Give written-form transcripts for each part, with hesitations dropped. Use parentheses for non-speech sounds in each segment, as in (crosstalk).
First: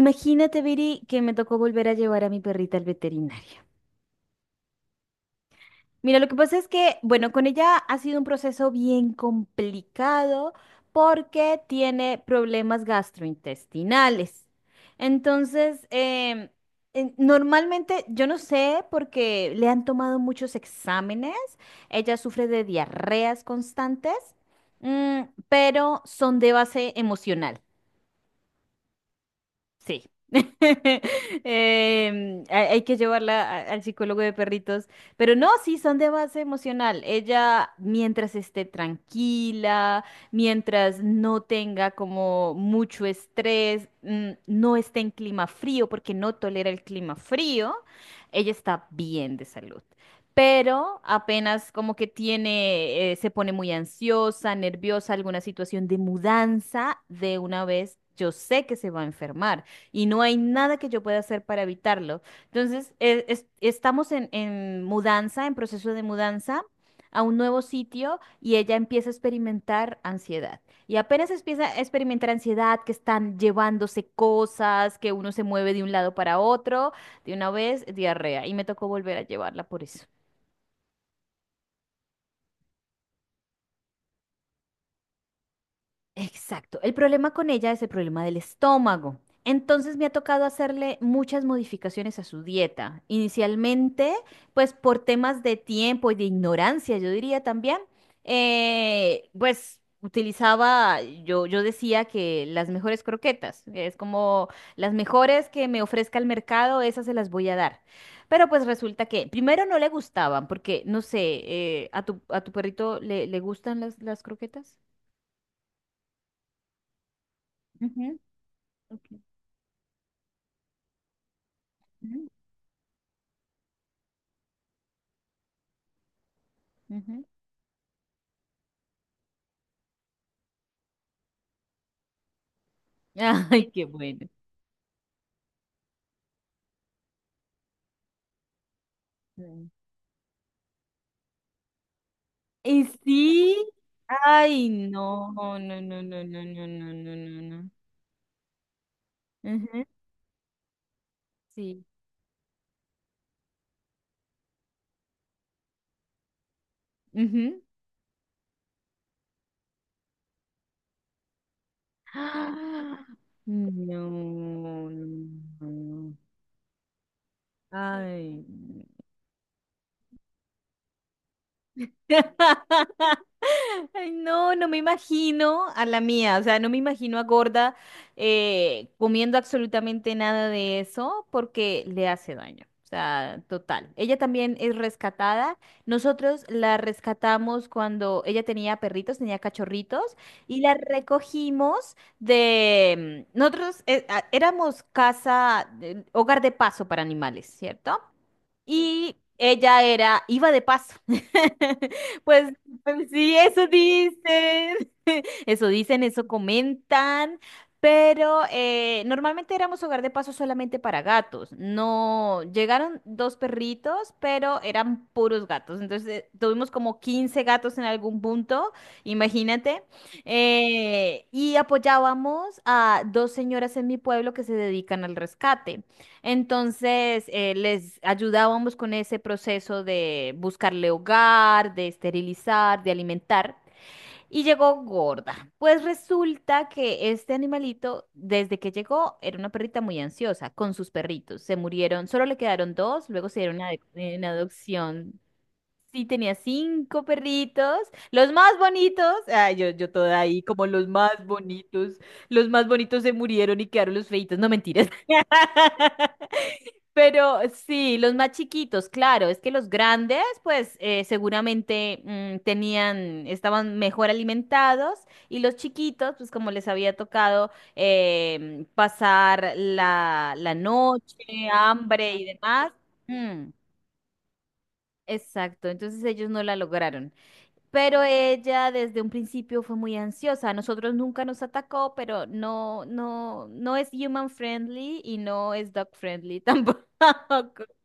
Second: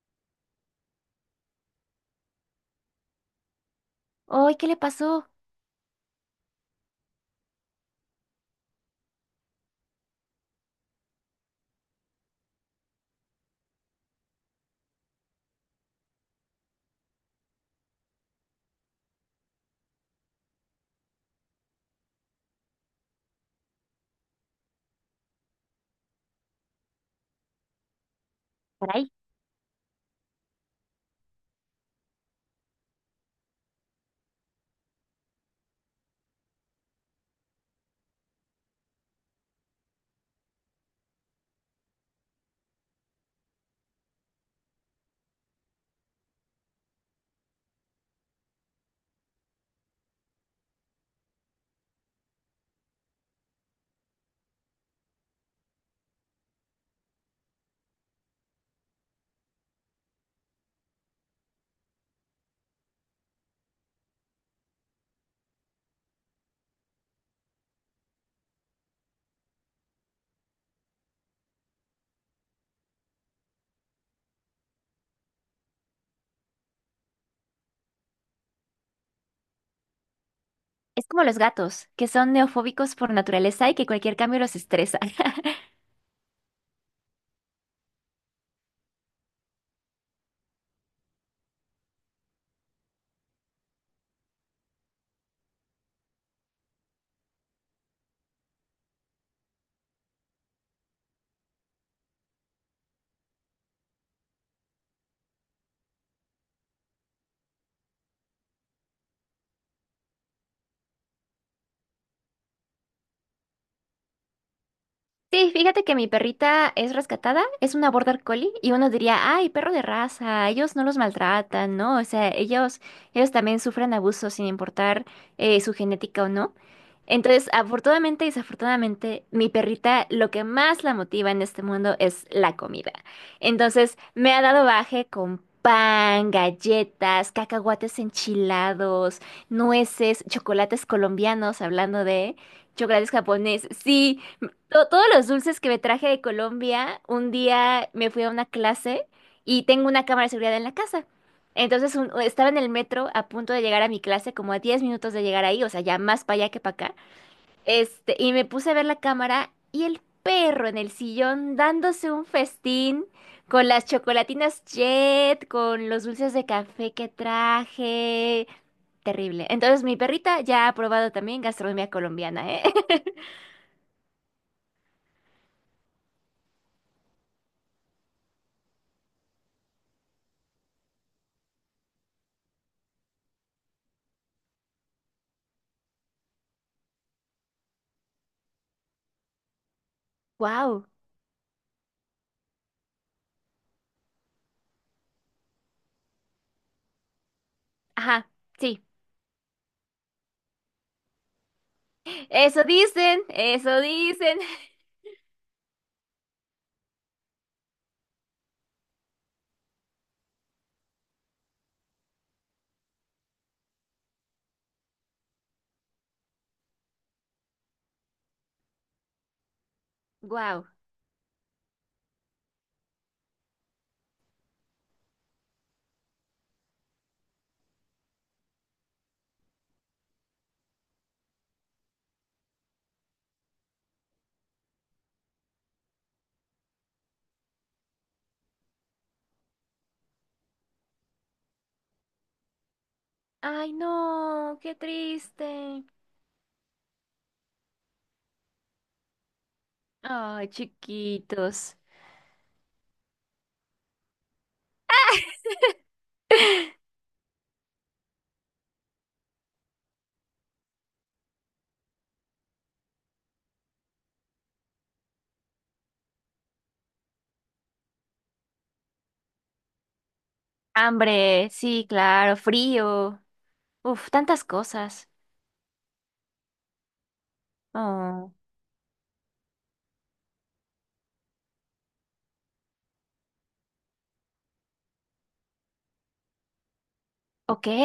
Imagínate, Viri, que me tocó volver a llevar a mi perrita al veterinario. Ay, ¿qué le pasó? Mira, lo que pasa es que, bueno, con ella ha sido un proceso bien complicado porque tiene problemas gastrointestinales. Entonces, em, Normalmente, yo no sé, porque le han tomado muchos exámenes, ella sufre de diarreas constantes, mm, pero son de base emocional. Por ahí. Sí. (laughs) Hay que llevarla al psicólogo de perritos, pero no, sí, son de base emocional. Ella, mientras esté tranquila, mientras no tenga como mucho estrés, no esté en clima frío porque no tolera el clima frío, ella está bien de salud. Pero apenas como que tiene, se pone muy ansiosa, nerviosa, alguna situación de mudanza, de una vez yo sé que se va a enfermar y no hay nada que yo pueda hacer para evitarlo. Estamos en mudanza, en proceso de mudanza a un nuevo sitio y ella empieza a experimentar ansiedad. Y apenas empieza a experimentar ansiedad, que están llevándose cosas, que uno se mueve de un lado para otro, de una vez, diarrea. Y me tocó volver a llevarla por eso. Es como los gatos, que son neofóbicos por naturaleza y que cualquier cambio los estresa. (laughs) Exacto. El problema con ella es el problema del estómago. Entonces me ha tocado hacerle muchas modificaciones a su dieta. Inicialmente, pues por temas de tiempo y de ignorancia, yo diría también, pues utilizaba, yo decía que las mejores croquetas, que es como las mejores que me ofrezca el mercado, esas se las voy a dar. Pero pues resulta que primero no le gustaban, porque no sé. ¿A tu perrito le gustan las croquetas? Sí, fíjate que mi perrita es rescatada, es una Ujú. border collie y uno Ok. diría, ay, perro de raza, ellos no los maltratan, ¿no? O Ujú, sea, ellos también sufren abuso sin importar su genética o no. ujú. Entonces, afortunadamente y desafortunadamente, mi perrita lo que más la motiva en este mundo es la comida. Ay, qué Entonces, bueno. me ha dado baje con pan, galletas, cacahuates enchilados, Sí. nueces, chocolates colombianos, hablando de Y chocolates sí, japoneses. Sí, ay, todos los no, no, dulces que me no, no, traje de no, no, no, Colombia, no, un no, no. día me fui a una clase y Ujú. tengo una cámara de seguridad en la casa. Sí. Entonces estaba en el metro a punto de llegar a mi clase, como a 10 minutos de llegar ahí, o sea, ya más para allá que para acá. Ujú. Este, y me puse a ver la cámara y el perro en el sillón dándose un festín Ah. con las No, chocolatinas no, Jet, con los no. dulces de café que Ay. traje. Terrible. Entonces, mi perrita ya ha probado también gastronomía colombiana, ¿eh? (laughs) (laughs) Ay, no, no me imagino a la mía, o sea, no me imagino a gorda, comiendo absolutamente nada de eso porque le hace daño. O sea, total. Ella también es rescatada. Nosotros la rescatamos cuando ella tenía perritos, tenía cachorritos, y la Wow. recogimos. Nosotros éramos casa, hogar de paso para animales, ¿cierto? Ajá, sí. Y ella era, iba de paso. (laughs) Pues, Eso pues dicen, sí, eso eso dicen. (laughs) dicen. (laughs) Eso dicen, eso comentan. Pero normalmente éramos hogar de paso solamente para gatos. No, llegaron dos perritos, pero eran puros gatos. Entonces tuvimos como 15 gatos en algún punto, imagínate. Wow. Y apoyábamos a dos señoras en mi pueblo que se dedican al rescate. Entonces, les ayudábamos con ese proceso de buscarle hogar, de esterilizar, de alimentar. Y llegó gorda. Pues resulta que este animalito, desde que llegó, era una perrita muy ansiosa con sus perritos. Se murieron, solo le quedaron dos, luego se dieron Ay, en no, qué adopción. triste. Sí, tenía cinco perritos, los más bonitos. Ay, yo toda ahí, Ay, como los más chiquitos. bonitos. Los más bonitos se murieron y quedaron los feitos. No mentiras. (laughs) (laughs) Pero sí, los más chiquitos, claro, es que los grandes, pues seguramente, estaban mejor alimentados y los chiquitos, pues como les había tocado, pasar la noche, Hambre, sí, hambre y claro, demás. frío. Mm, Uf, tantas cosas. exacto, entonces ellos no la lograron. Pero Oh, ella desde un principio fue muy ansiosa. A nosotros nunca nos atacó, pero no, no, no es human friendly y no es dog friendly tampoco. ok. (laughs)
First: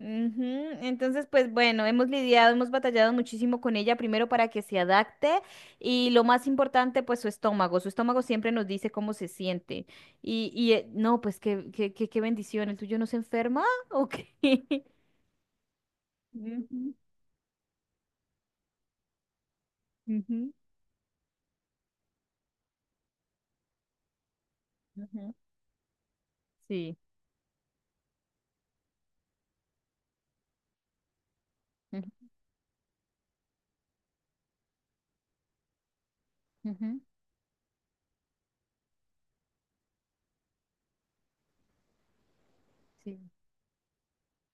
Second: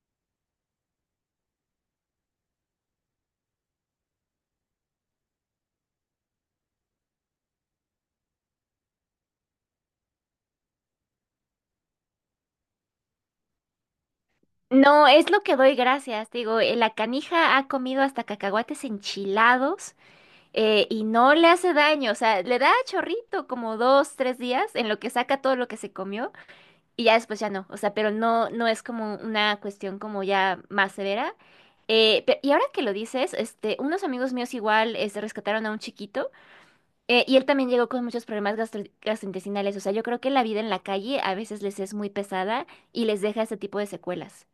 Ujú. Entonces, pues bueno, hemos lidiado, hemos batallado muchísimo con ella, primero para que se adapte y lo más importante, pues su estómago. Su estómago siempre nos dice cómo se siente. Y no, pues qué bendición. ¿El tuyo no se enferma o qué? (laughs) No, es lo que doy gracias. Digo, la Ujú, canija ha comido hasta cacahuates enchilados ujú, y no le hace daño. O sea, le da chorrito como dos, tres días en lo que ujú. saca todo lo que se comió Sí. y ya después ya no. O sea, pero no, no es como una cuestión como ya más severa. Ujú, Y ahora que lo dices, este, unos amigos míos igual este, rescataron a un chiquito. ujú. Y él también llegó con muchos problemas gastrointestinales. O sea, yo creo que la vida en la calle a veces les es muy pesada y Sí. les deja ese tipo de secuelas.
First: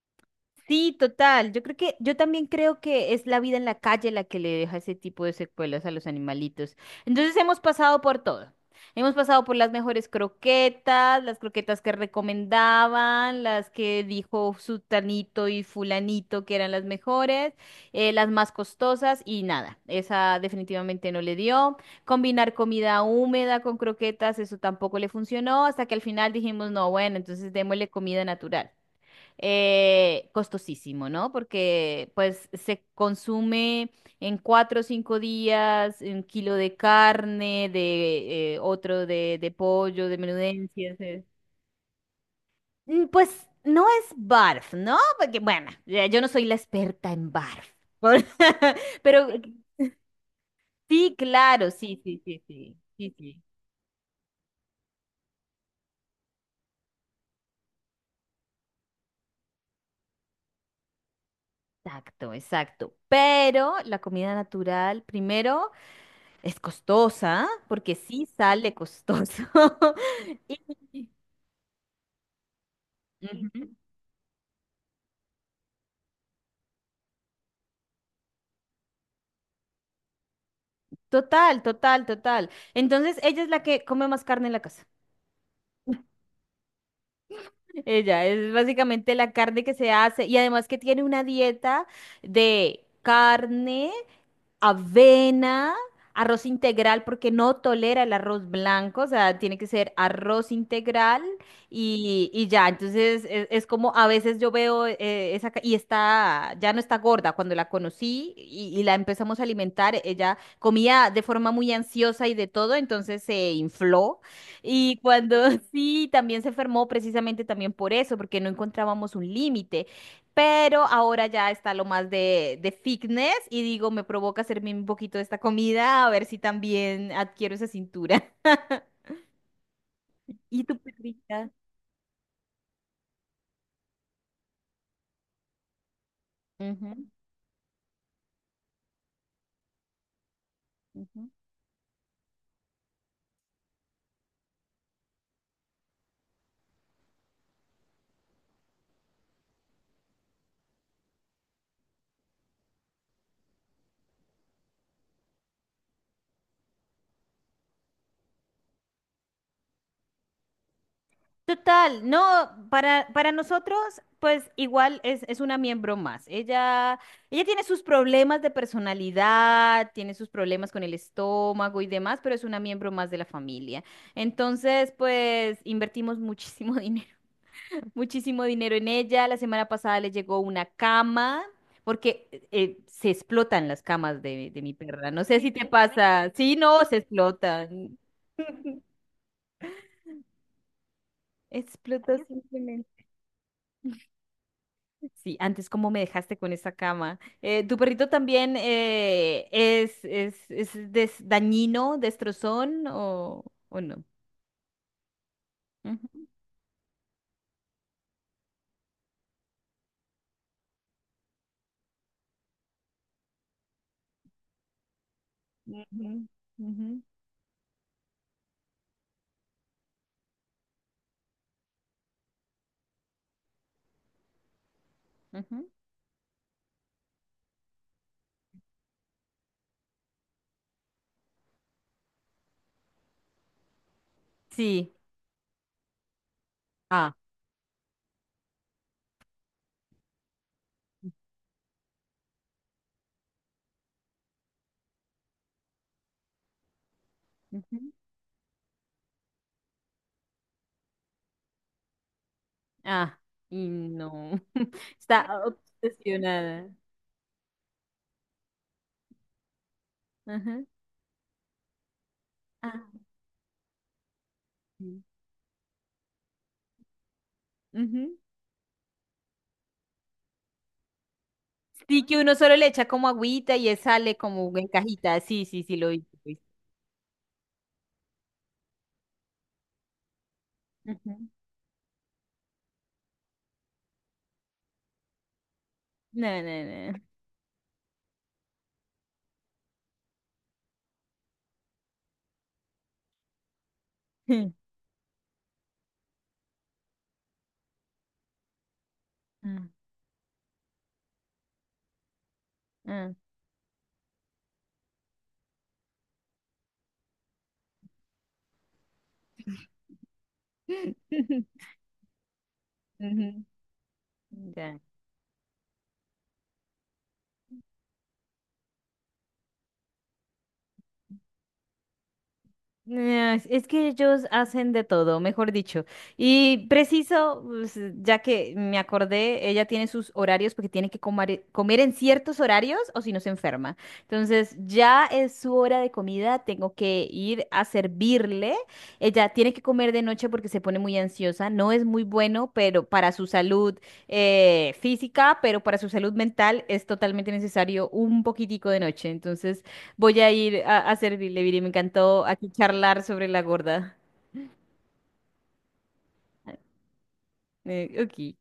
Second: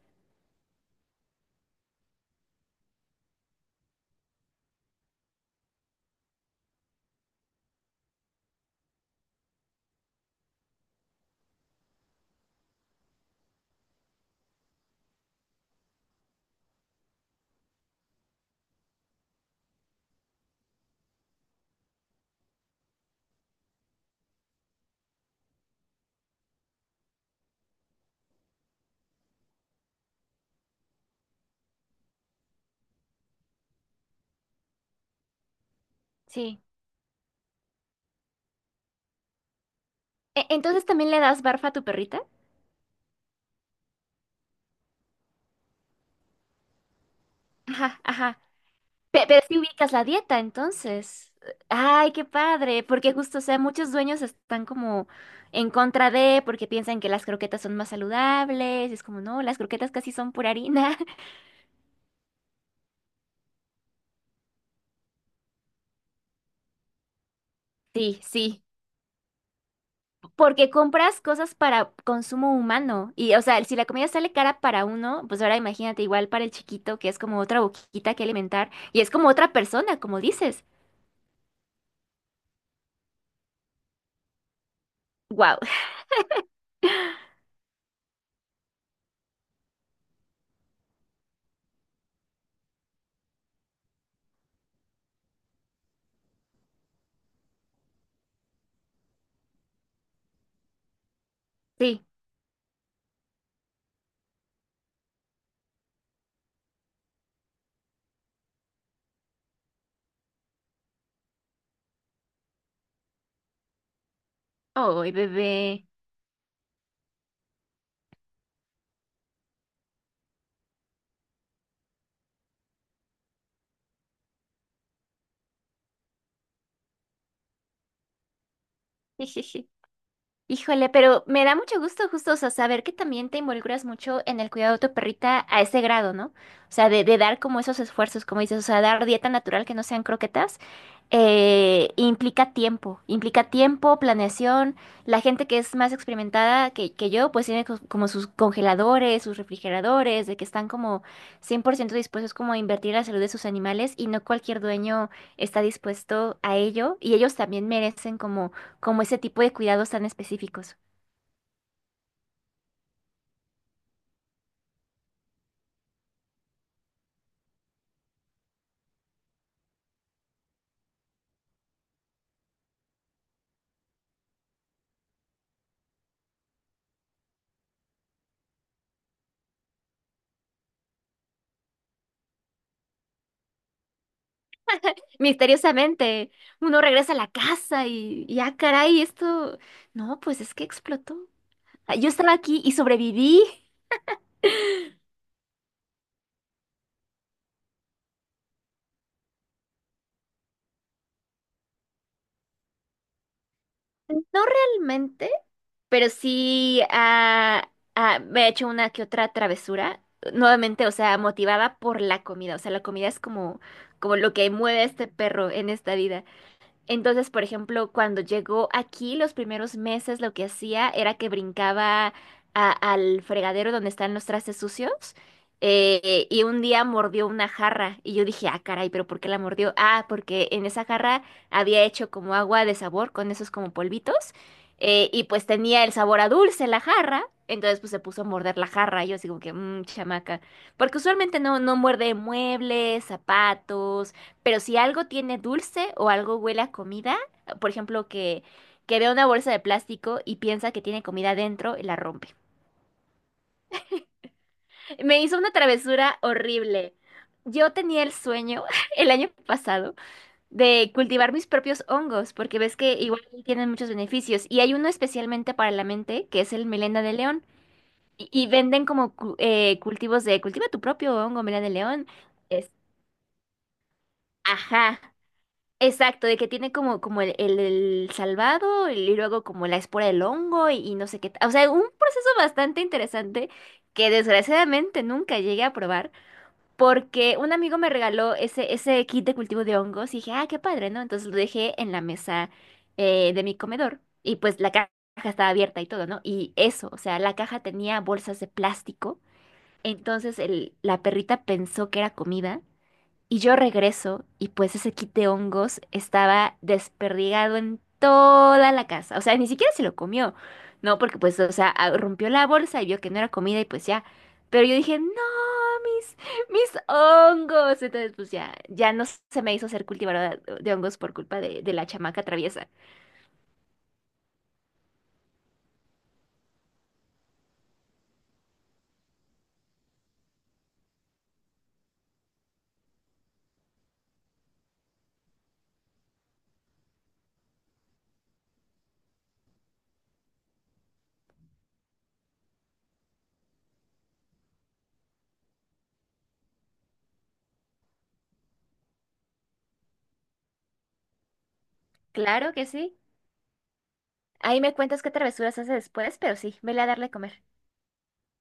Sí, total. Yo también creo que es la vida en la calle la que le deja ese tipo de secuelas a los animalitos. Entonces hemos pasado por todo. Hemos pasado por las mejores croquetas, las croquetas que recomendaban, las que dijo Sutanito y Fulanito que eran las mejores, las más costosas y nada, esa definitivamente no le dio. Combinar comida húmeda con croquetas, eso tampoco le funcionó, hasta que al final dijimos, no, bueno, entonces démosle comida natural. Costosísimo, ¿no? Porque pues se consume en 4 o 5 días un kilo Sí. de carne, de otro de pollo, de Entonces, menudencias. ¿también le das barfa a tu perrita? Pues no es barf, ¿no? Porque bueno, ya yo no soy la experta en barf. Ajá, Por- ajá. (laughs) Pero Pero si ubicas la dieta, sí, entonces. claro, sí, Ay, sí, qué sí, sí, padre, porque sí, justo, o sí. sea, muchos dueños están como en contra de, porque piensan que las croquetas son más saludables, y es como, no, las croquetas casi son pura harina. (laughs) Exacto, exacto. Pero la comida natural, primero. Es costosa, porque Sí, sí sí. sale costoso. Porque (laughs) Y- compras cosas para consumo humano. Y, o sea, Ujú. si la comida sale cara para uno, pues ahora imagínate igual para el chiquito, que es como otra boquita que alimentar. Y es como otra persona, como dices. Total, total, total. Entonces, ella es la que come más carne en la casa. Wow. (laughs) (laughs) Ella es básicamente la carne que se hace y además que tiene una dieta de carne, avena, arroz integral, porque no tolera el arroz blanco, o sea, tiene que ser arroz integral Sí. y ya. Entonces es como a veces yo veo, y está, ya no está gorda. Cuando la conocí y la empezamos a alimentar, ella comía de forma muy ansiosa y de todo, entonces se infló. Y Oh, cuando (laughs) bebé. sí, también se enfermó precisamente también por eso, porque no encontrábamos un límite. Pero ahora ya está lo más de, fitness y digo, me provoca hacerme un poquito de esta comida a ver si también adquiero esa cintura. (laughs) (laughs) Y tu Híjole, pero me perrita. da mucho gusto justo, o sea, saber que también te involucras mucho en el cuidado de tu perrita a ese grado, ¿no? O sea, Ujú, de dar como esos esfuerzos, como dices, o sea, dar dieta natural que no sean croquetas, ujú. Implica tiempo, planeación. La gente que es más experimentada que yo, pues tiene como sus congeladores, sus refrigeradores, de que están como 100% dispuestos como a invertir en la salud de sus animales y no cualquier dueño está dispuesto a ello y ellos también merecen como como ese tipo de cuidados tan específicos. Total, no, para nosotros, pues igual es una miembro más. Ella tiene sus problemas de personalidad, tiene sus problemas con el estómago y demás, pero es una miembro más de la familia. Entonces, pues invertimos muchísimo (laughs) dinero (laughs) muchísimo dinero en ella. La semana pasada le llegó una cama, porque se explotan las camas de mi perra. No sé si te pasa. Misteriosamente, Sí, no, uno se regresa a la casa explotan. Y ah, (laughs) caray, esto, no, pues es que explotó. Ah, yo Explota estaba aquí y simplemente. sobreviví. (laughs) Sí, antes cómo me dejaste con esa cama. ¿Tu perrito también, es dañino, destrozón o no? No realmente, pero Ujú, sí ah, ah, me he hecho una que otra travesura. Nuevamente, o sea, motivada por la comida. O sea, la comida es como, como lo que mueve a este perro en esta vida. ujú, ujú, Entonces, por ejemplo, cuando llegó aquí, los primeros meses lo que hacía era que brincaba al fregadero donde están los trastes sucios ujú. Y un día mordió una jarra y yo dije, ah, caray, pero ¿por qué la mordió? Ah, porque en esa jarra había hecho como agua de sabor con esos como polvitos Sí. Y pues tenía el sabor a dulce la Ah. jarra. Entonces pues se puso a morder la jarra y yo así como que, mmm, chamaca. Porque usualmente no, no muerde muebles, zapatos, pero si algo tiene dulce o algo huele a comida, por Ujú. ejemplo, que vea una bolsa de plástico y piensa que tiene comida dentro y la rompe. Ah, y no. (laughs) Me Está hizo una travesura obsesionada. horrible. Yo tenía el sueño (laughs) el año pasado Ajá. de cultivar mis propios hongos, porque ves Ah, que igual tienen muchos beneficios. Y hay uno sí. especialmente para la mente, que es el melena de león. Ujú. Y venden como cultivos de cultiva tu propio hongo, melena de Sí, león. que uno solo le Es, echa como agüita y él sale como en ajá. cajita. Sí, sí, sí, lo vi. Lo Exacto, de vi. que tiene como, como el salvado y luego como la espora del hongo y no sé Ujú. qué. Ta- O sea, un proceso bastante interesante que desgraciadamente nunca llegué a probar No, no, no. porque un amigo me regaló ese kit de cultivo de hongos y dije, ah, qué padre, ¿no? Entonces lo dejé en la mesa de mi comedor y pues la (laughs) caja estaba abierta y todo, ¿no? Y eso, o sea, la caja tenía bolsas de plástico, Ah. entonces el, la perrita pensó que era comida. Ah. Y yo regreso y pues ese kit de hongos estaba desperdigado en toda la casa. O sea, ni siquiera se lo comió, ¿no? Porque pues, o (laughs) sea, rompió la bolsa y vio que no era Ujú. comida y pues ya. Pero yo Ya. dije, no, mis, mis hongos. Entonces pues ya, ya no se me hizo ser cultivadora de hongos por culpa de la chamaca traviesa. Es que ellos hacen de todo, mejor dicho. Y preciso, pues, ya que me acordé, ella tiene sus horarios porque tiene que comer en ciertos horarios o si no se enferma. Entonces, ya es su hora de comida, tengo que ir a servirle. Ella tiene que comer de noche porque se pone muy ansiosa. No es muy bueno, pero para su salud, física, pero para su salud mental es totalmente necesario un poquitico de noche. Entonces, voy a ir a, servirle, Viri. Me encantó aquí Claro que sí. charlar sobre la gorda. Ahí me cuentas qué travesuras hace después, pero sí, vele a darle a comer. Ok.